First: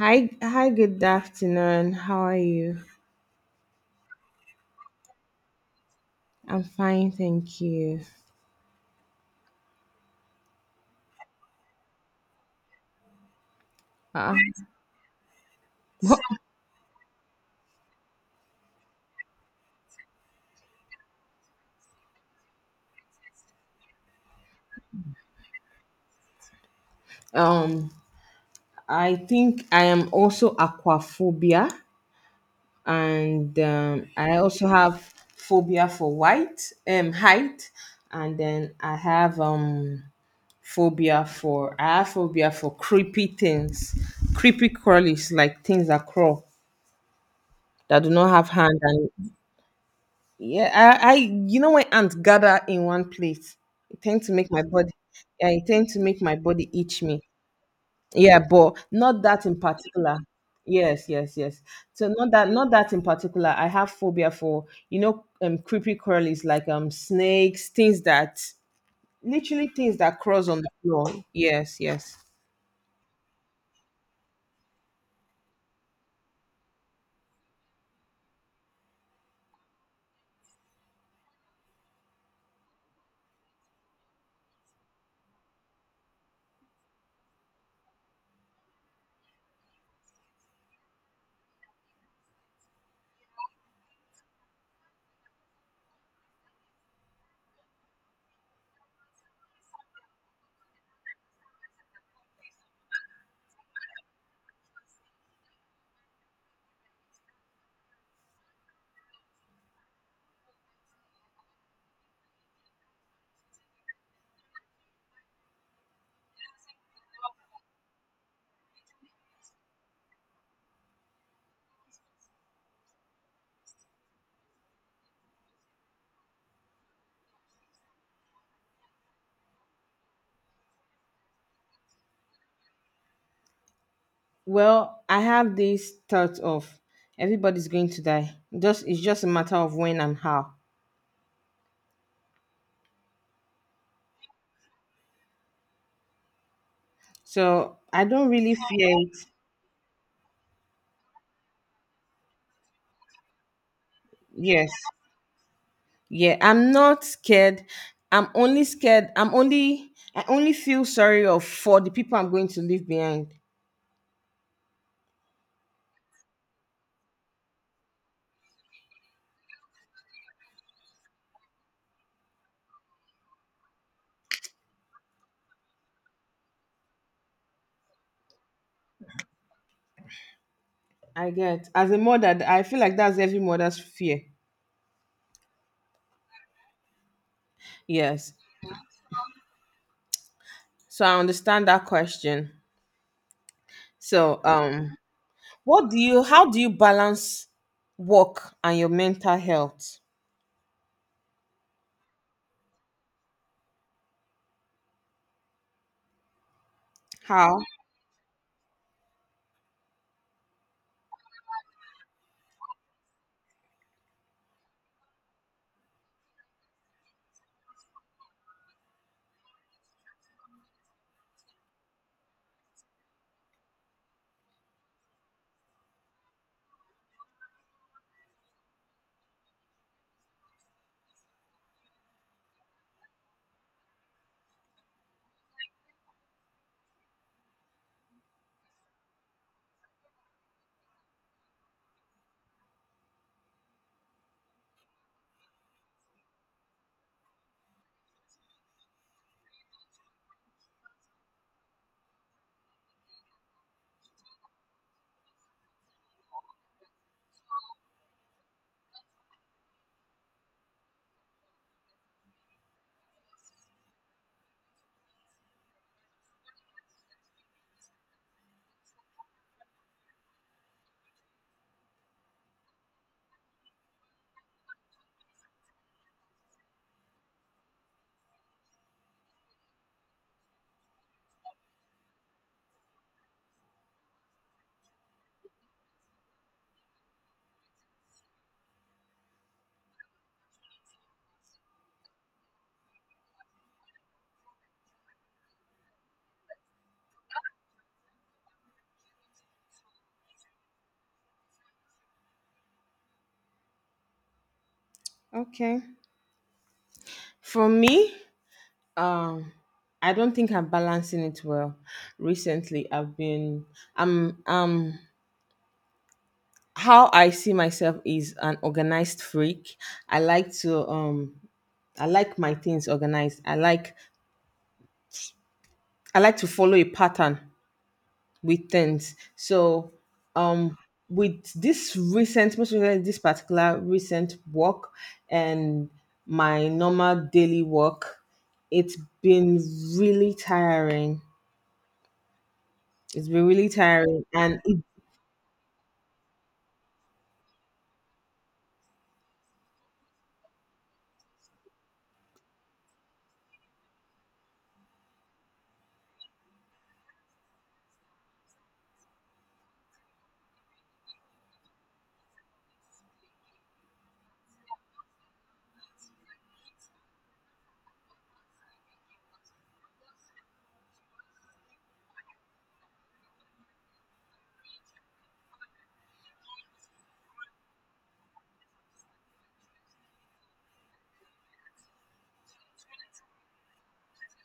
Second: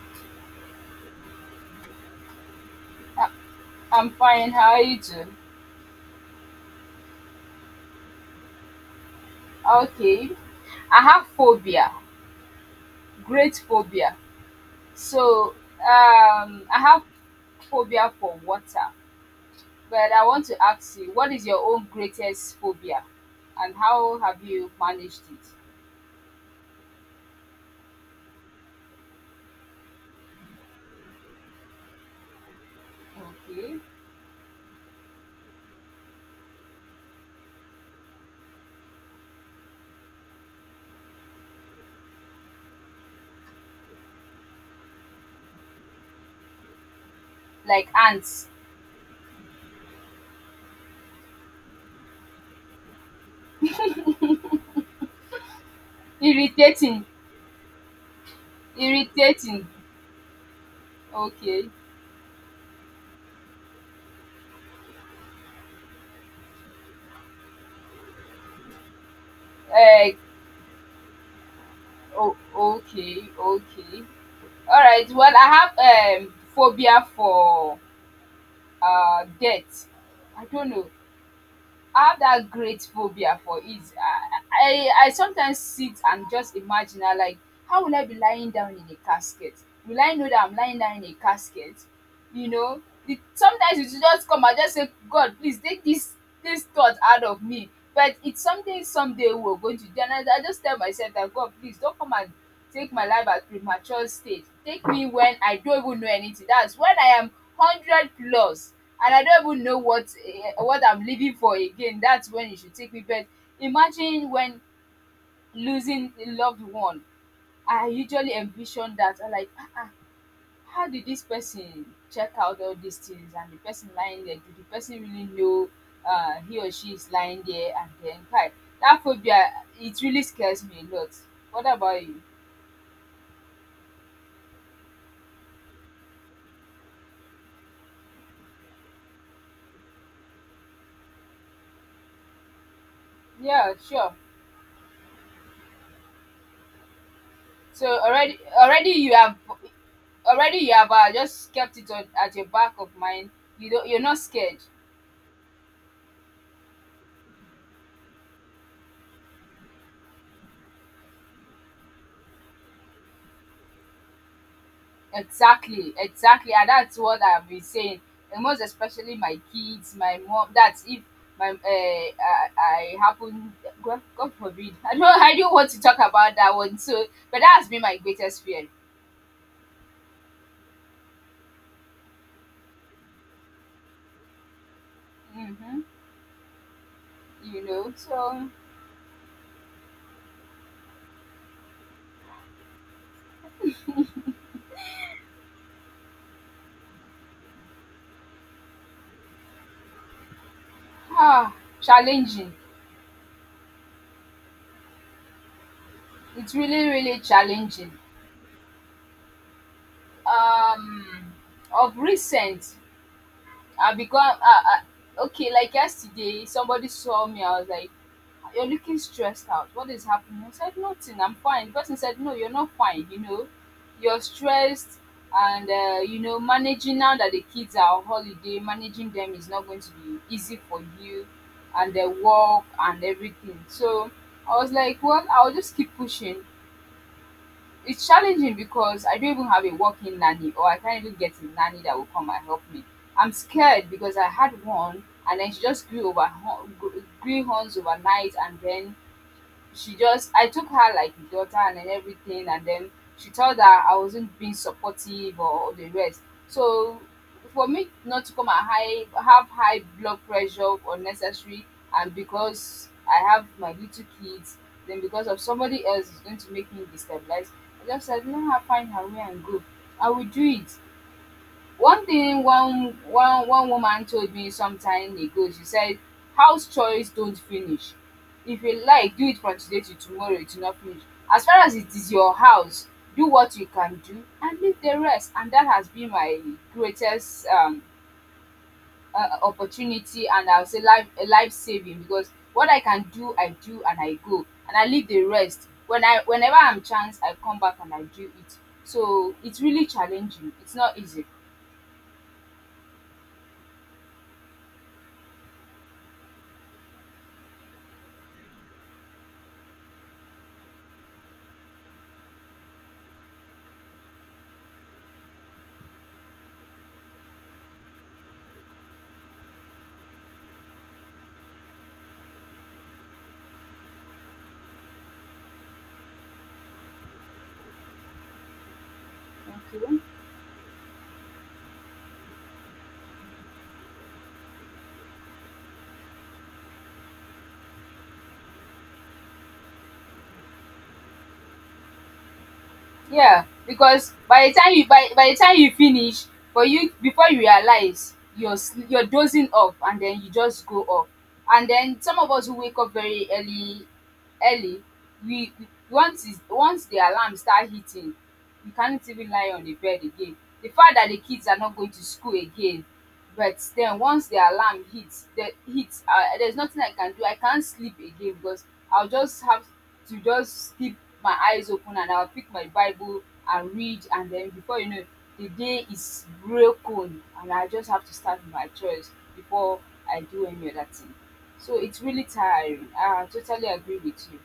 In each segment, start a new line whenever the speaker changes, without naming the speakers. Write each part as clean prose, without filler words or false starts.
Hi, hi. Good afternoon. How are you?
I'm fine. How are you doing?
I'm fine, thank you.
Okay. I have phobia, great phobia.
Uh,
So, I have phobia for water. But I want to ask you, what is your own greatest phobia, and how have you managed it?
um, I think I am also aquaphobia, and
Okay.
I also have phobia for white, height, and then I have phobia for creepy things, creepy crawlies like things that crawl,
Like
that do not have
ants,
hand and— yeah, I you know, when ants gather in one place, it tend to make my body— yeah, it tend to make my body itch
irritating,
me. Yeah, but not that in
irritating.
particular. Yes, yes, yes.
Okay.
So not that in particular. I have phobia for, you know, creepy crawlies like snakes, things that— literally things
Uh,
that cross on the floor. Yes, yes.
oh, okay, okay. All right. Well, I have phobia for debt. I don't know. I have that great phobia for it. I sometimes sit and just imagine, I like, how will I be lying down in a casket? Will I know that I'm lying down in a casket? You know, sometimes you should just come and just say, God, please take this thought out of me. But it's something someday we're going to do. And I just tell myself that God, please don't come and take my life at premature stage. Take me when I don't even know anything. That's when I am 100 plus, and I don't even know what, what I'm living for again. That's when you should take me. But imagine when losing a loved one, I usually envision that, I like, how did this person check out? All these things, and the person lying there, did the person really know he or she is lying there? And then, hi, that phobia, it really scares me a lot. What about you?
Well, I have this thought of everybody's going to die. Just it's just a matter of when and how.
Yeah, sure.
So
So
I don't
already,
really fear it.
you have just kept it on, at your back of mind. You don't, you're not scared.
Yes. Yeah. I'm not scared. I'm only— I only feel sorry of for the people I'm going to leave behind.
Exactly, exactly, and that's what I've been saying. And most especially my kids, my mom. That's if my, I happen. God forbid. I know I don't want to talk about that one. So, but that has been my greatest fear.
I get. As a mother, I feel like that's every mother's fear.
Mm-hmm. You know,
Yes.
so
So I understand that question. So what do you— how do you balance work and your mental health?
ah, challenging. It's really, really
How?
challenging. Um, of recent, I become, okay. Like yesterday, somebody saw me. I was like, "You're looking stressed out. What is happening?" I said, "Nothing. I'm fine." The person said, "No, you're not fine. You know, you're stressed, and you know, managing now that the kids are on holiday, managing them is not going to be easy for you, and their work and everything." So I was like, "Well, I'll just keep pushing." It's challenging because I don't even have a working nanny, or I can't even get a nanny that will come and help me. I'm scared because I had one, and then she just grew horns overnight, and then she just, I took her like daughter, and then everything, and then she told her I wasn't being supportive or the rest. So for me not to come and high have high blood pressure unnecessary, and because I have my little kids, then because of somebody else is going to make me destabilize. I just said, let her find her way and go. I will do it. One thing, one one one woman told me some time ago, she said, house chores don't finish. If you like, do it from today to tomorrow, it will not finish. As far as it is your house, do what you can do and leave the rest. And that has been my greatest opportunity, and I'll say life a life saving, because what I can do, I do and I go and I leave the rest. Whenever I'm chance, I come back and I do it. So it's really challenging. It's not easy.
Okay. For me, um, I don't think I'm balancing it well. Recently, I've been— I'm how I see myself is an organized freak. I like to I like my things organized. I like to follow a pattern with things.
Thank
So
you.
um with this recent— most recently, this particular recent work and my normal daily work, it's been really tiring. It's
Yeah,
been really
because
tiring
by
and it—
the time you finish, for you before you realize, you're dozing off, and then you just go off. And then some of us who wake up very early, early, once the alarm start hitting, we can't even lie on the bed again. The fact that the kids are not going to school again, but then once the alarm hits, there's nothing I can do. I can't sleep again, because I'll just have to just keep my eyes open, and I'll pick my Bible and read, and then before you know it, the day is broken, and I just have to start with my chores before I do any other thing. So it's really tiring. I totally agree with you.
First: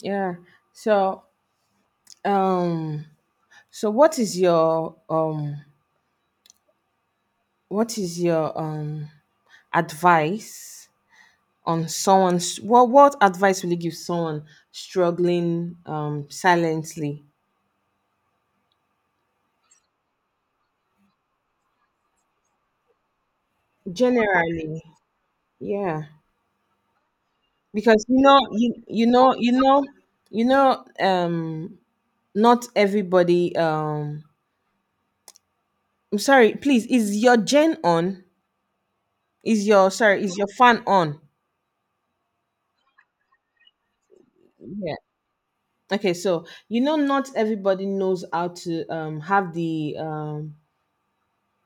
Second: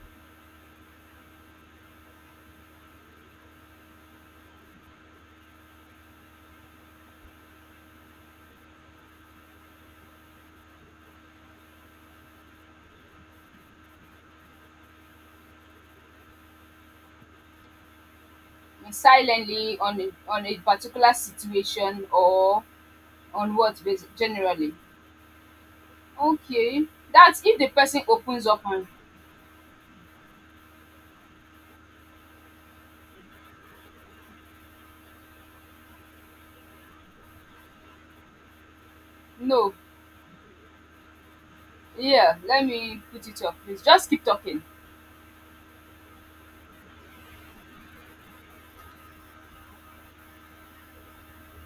yeah. So um so what is your what is your advice on someone's— what advice will you give someone struggling silently?
And silently on on a particular situation, or on what generally.
Generally, yeah.
Okay, that's if the person
Because
opens up and,
you know, not everybody I'm sorry, please, is your gen on? Is
no,
your sorry, is your fan on?
yeah, let me put it up, please. Just keep talking.
Yeah. Okay, so you know, not everybody knows how to have the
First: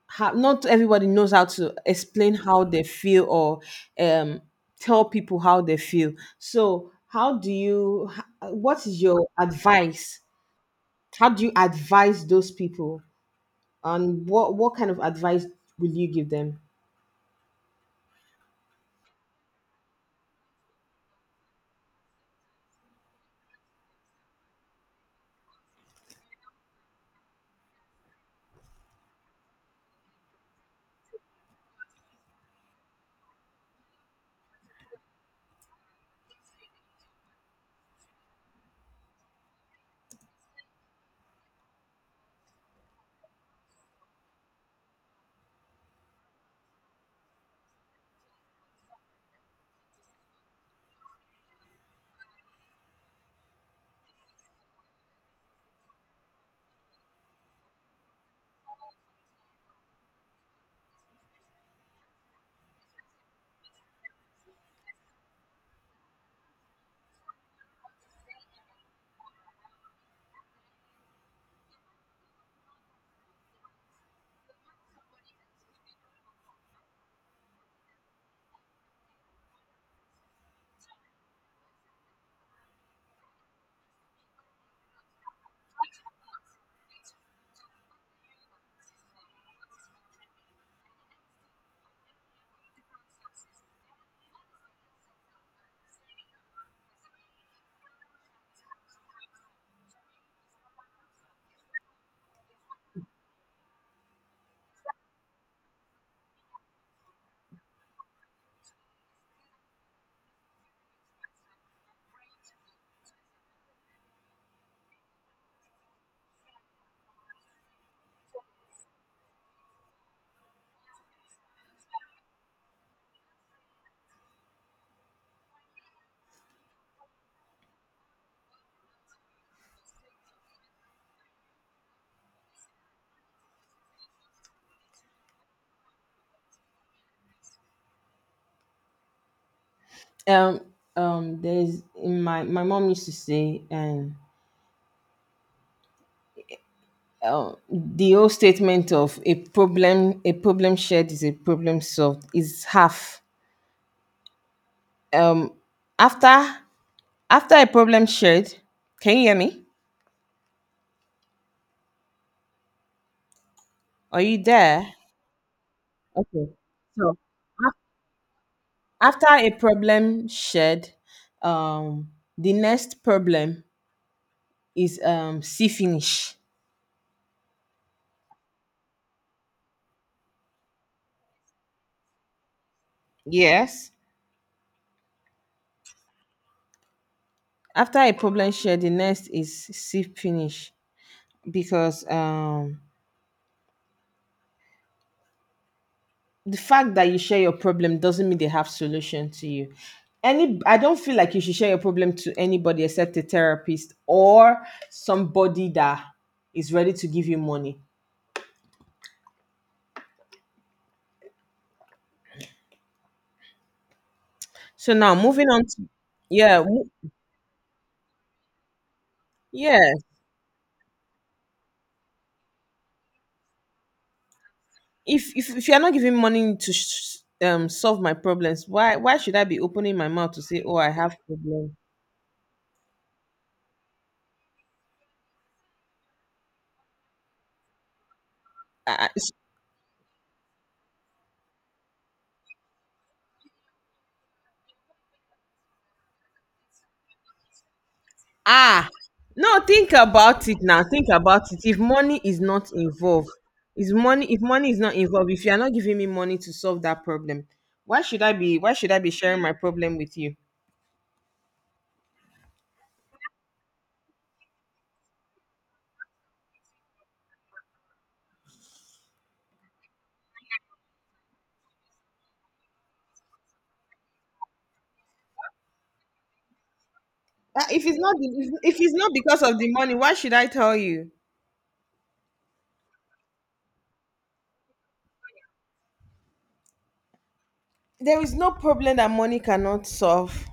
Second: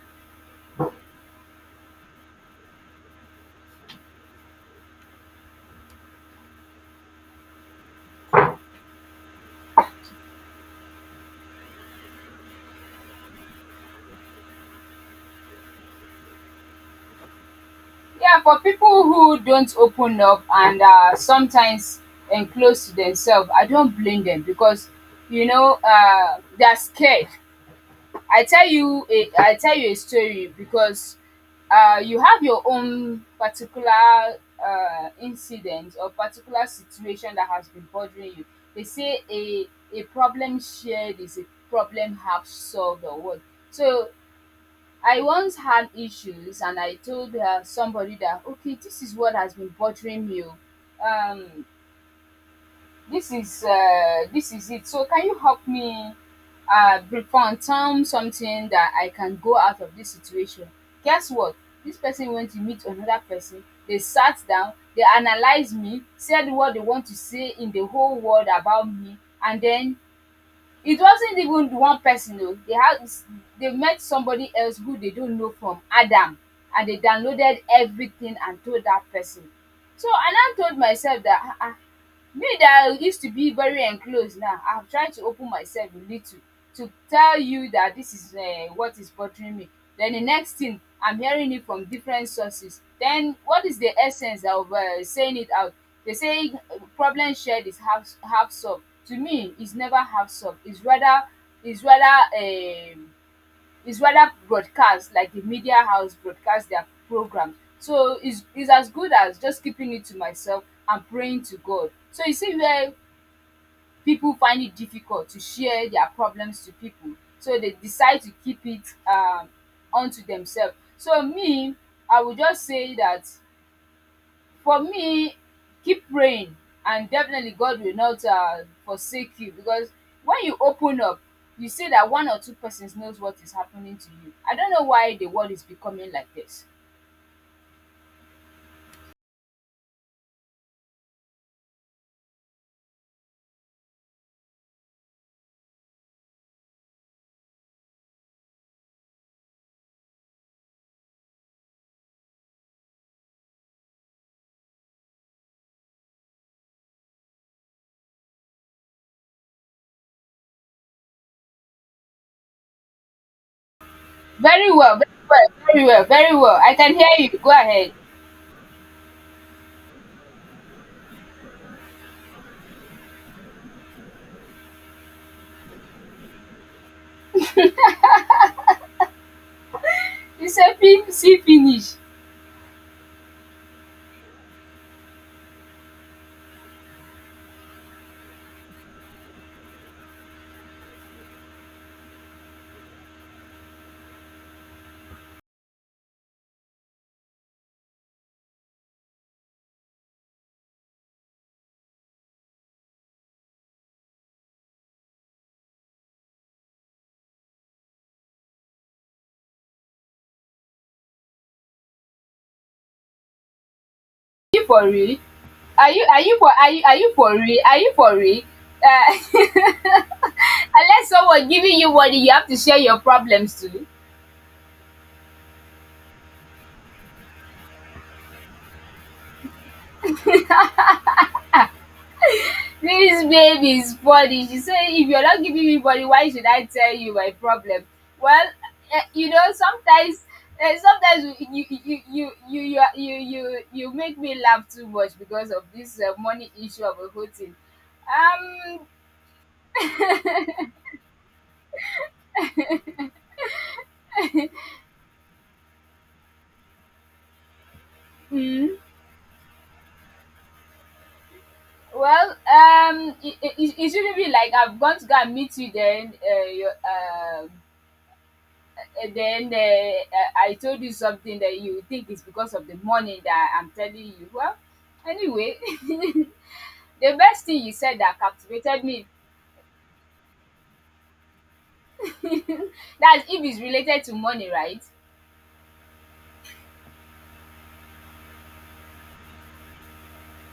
how— not everybody knows how to explain how they feel or um, tell people how they feel. So, how do you, what is your advice? How do you advise those people? And what kind of advice will you give them?
Yeah, for people who don't open up and are sometimes enclosed to themselves, I don't blame them because, they're scared. I tell you a story, because you have your own particular, incident or particular situation that has been bothering you. They say a problem shared is a problem half solved or what. So I once had issues, and I told somebody that, okay, this is what has been bothering me. Oh. Um this is this is it. So can you help me, Brifontown something that I can go out of this situation? Guess what? This person went to meet another person, they sat down, they analyzed me, said what they want to say in the whole world about me, and then it wasn't even the one person. Oh, they met somebody else who they don't know from Adam, and they downloaded everything and told that person. So I now told myself that, me that I used to be very enclosed. Now, I've tried to open myself a little to tell you that this is what is bothering me. Then the next thing I'm hearing it from different sources. Then what is the essence of saying it out? They say problem shared is half solved. To me it's never half solved. It's rather um it's rather broadcast, like the media house broadcast their program. So it's as good as just keeping it to myself and praying to God. So you see where people find it difficult to share their problems to people, so they decide to keep it um unto themselves. So me, I would just say that, for me, keep praying, and definitely God will not forsake you, because when you open up, you see that one or two persons knows what is happening to you. I don't know why the world is becoming like this.
Um, there's— my mom used to say, the old statement of a problem shared is a problem solved is half— um, after— after a problem shared, can you hear me? Are you
Very
there?
well, very well, very well, very
Okay.
well, I can hear
So
you. Go
af-
ahead.
after a problem shared, um, the next problem is see finish.
You say, fin see finish"?
Yes. After a problem shared, the next is see finish, because the fact that you share your problem doesn't mean they have solution to you. Any— I don't feel like you should share your problem to anybody except a therapist or somebody that is ready to give you money.
Are you for
So now,
real?
moving on to—
Are you are you for
yeah,
are you
mo-
are you for real? Are you for real? Uh,
yeah.
Unless someone giving you money, you have to share your problems too.
If you are not giving money to solve my problems, why should I be opening my mouth to say, "Oh, I have problem"?
This baby is funny. She said, "If you're not giving me money, why should I tell you my problem?" Well,
Ah, s-
sometimes, sometimes you make me laugh too much because of this money issue of a whole thing. Um,
ah. No, think about it now. Think about it. If money is not involved— is money if money is not involved, if you are not giving me money to solve that problem, why
mm,
should I be sharing my problem with you?
Well, it shouldn't be like I've gone to go and meet you, then you, and then I told you something that you think is because of the money that I'm telling you. Well, anyway, the best thing
Ah,
you said that
If
captivated
it's
me,
not because of the money, why should I tell you?
that's if it's related to money, right?
There is no problem that money cannot solve.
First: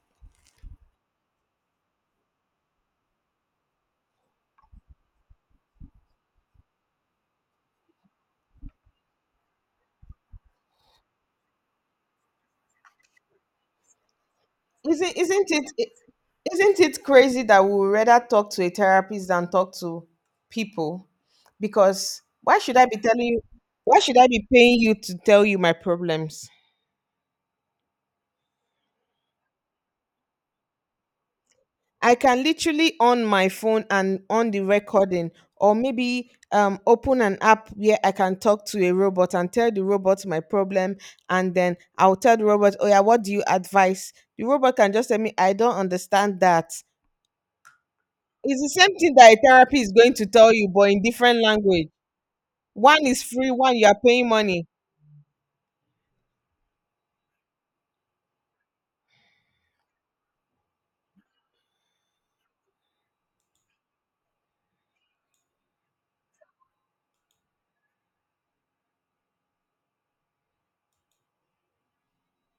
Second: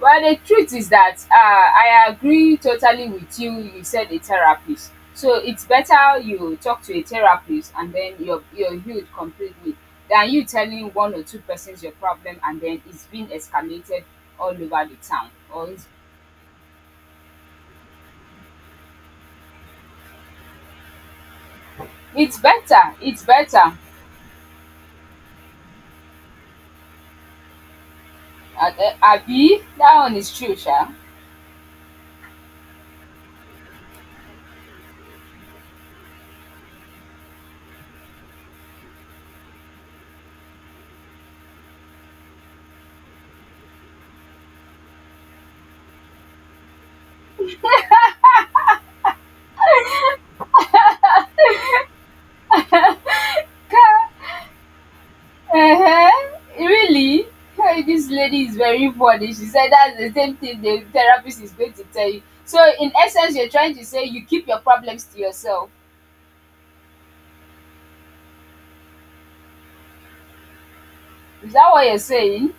Well, the truth is that, I agree totally with you. You said a therapist. So it's better you talk to a therapist, and then you're healed completely than you telling one or two persons your problem, and then it's being escalated all over the
Isn't
town.
isn't
Or
it- isn't it crazy that we would rather talk to a therapist than talk to people? Because
it's
why should
better.
I be
It's
telling you?
better.
Why should I be paying you to tell you my problems?
Abi, that one is true, Sha.
I can literally on my phone and on the recording, or maybe open an app where I can talk to a robot and tell the robot my problem, and then I'll tell the robot, "Oh yeah, what do you advise?" The robot can just tell me, "I don't understand that." It's the same thing that a therapy is going to tell you, but in different language. One is free, one you are paying money.
Uh-huh. Really? Hey, this lady is very funny. She said that's the same thing the therapist is going to tell you. So in essence, you're trying to say you keep your problems to yourself. Is that what you're saying?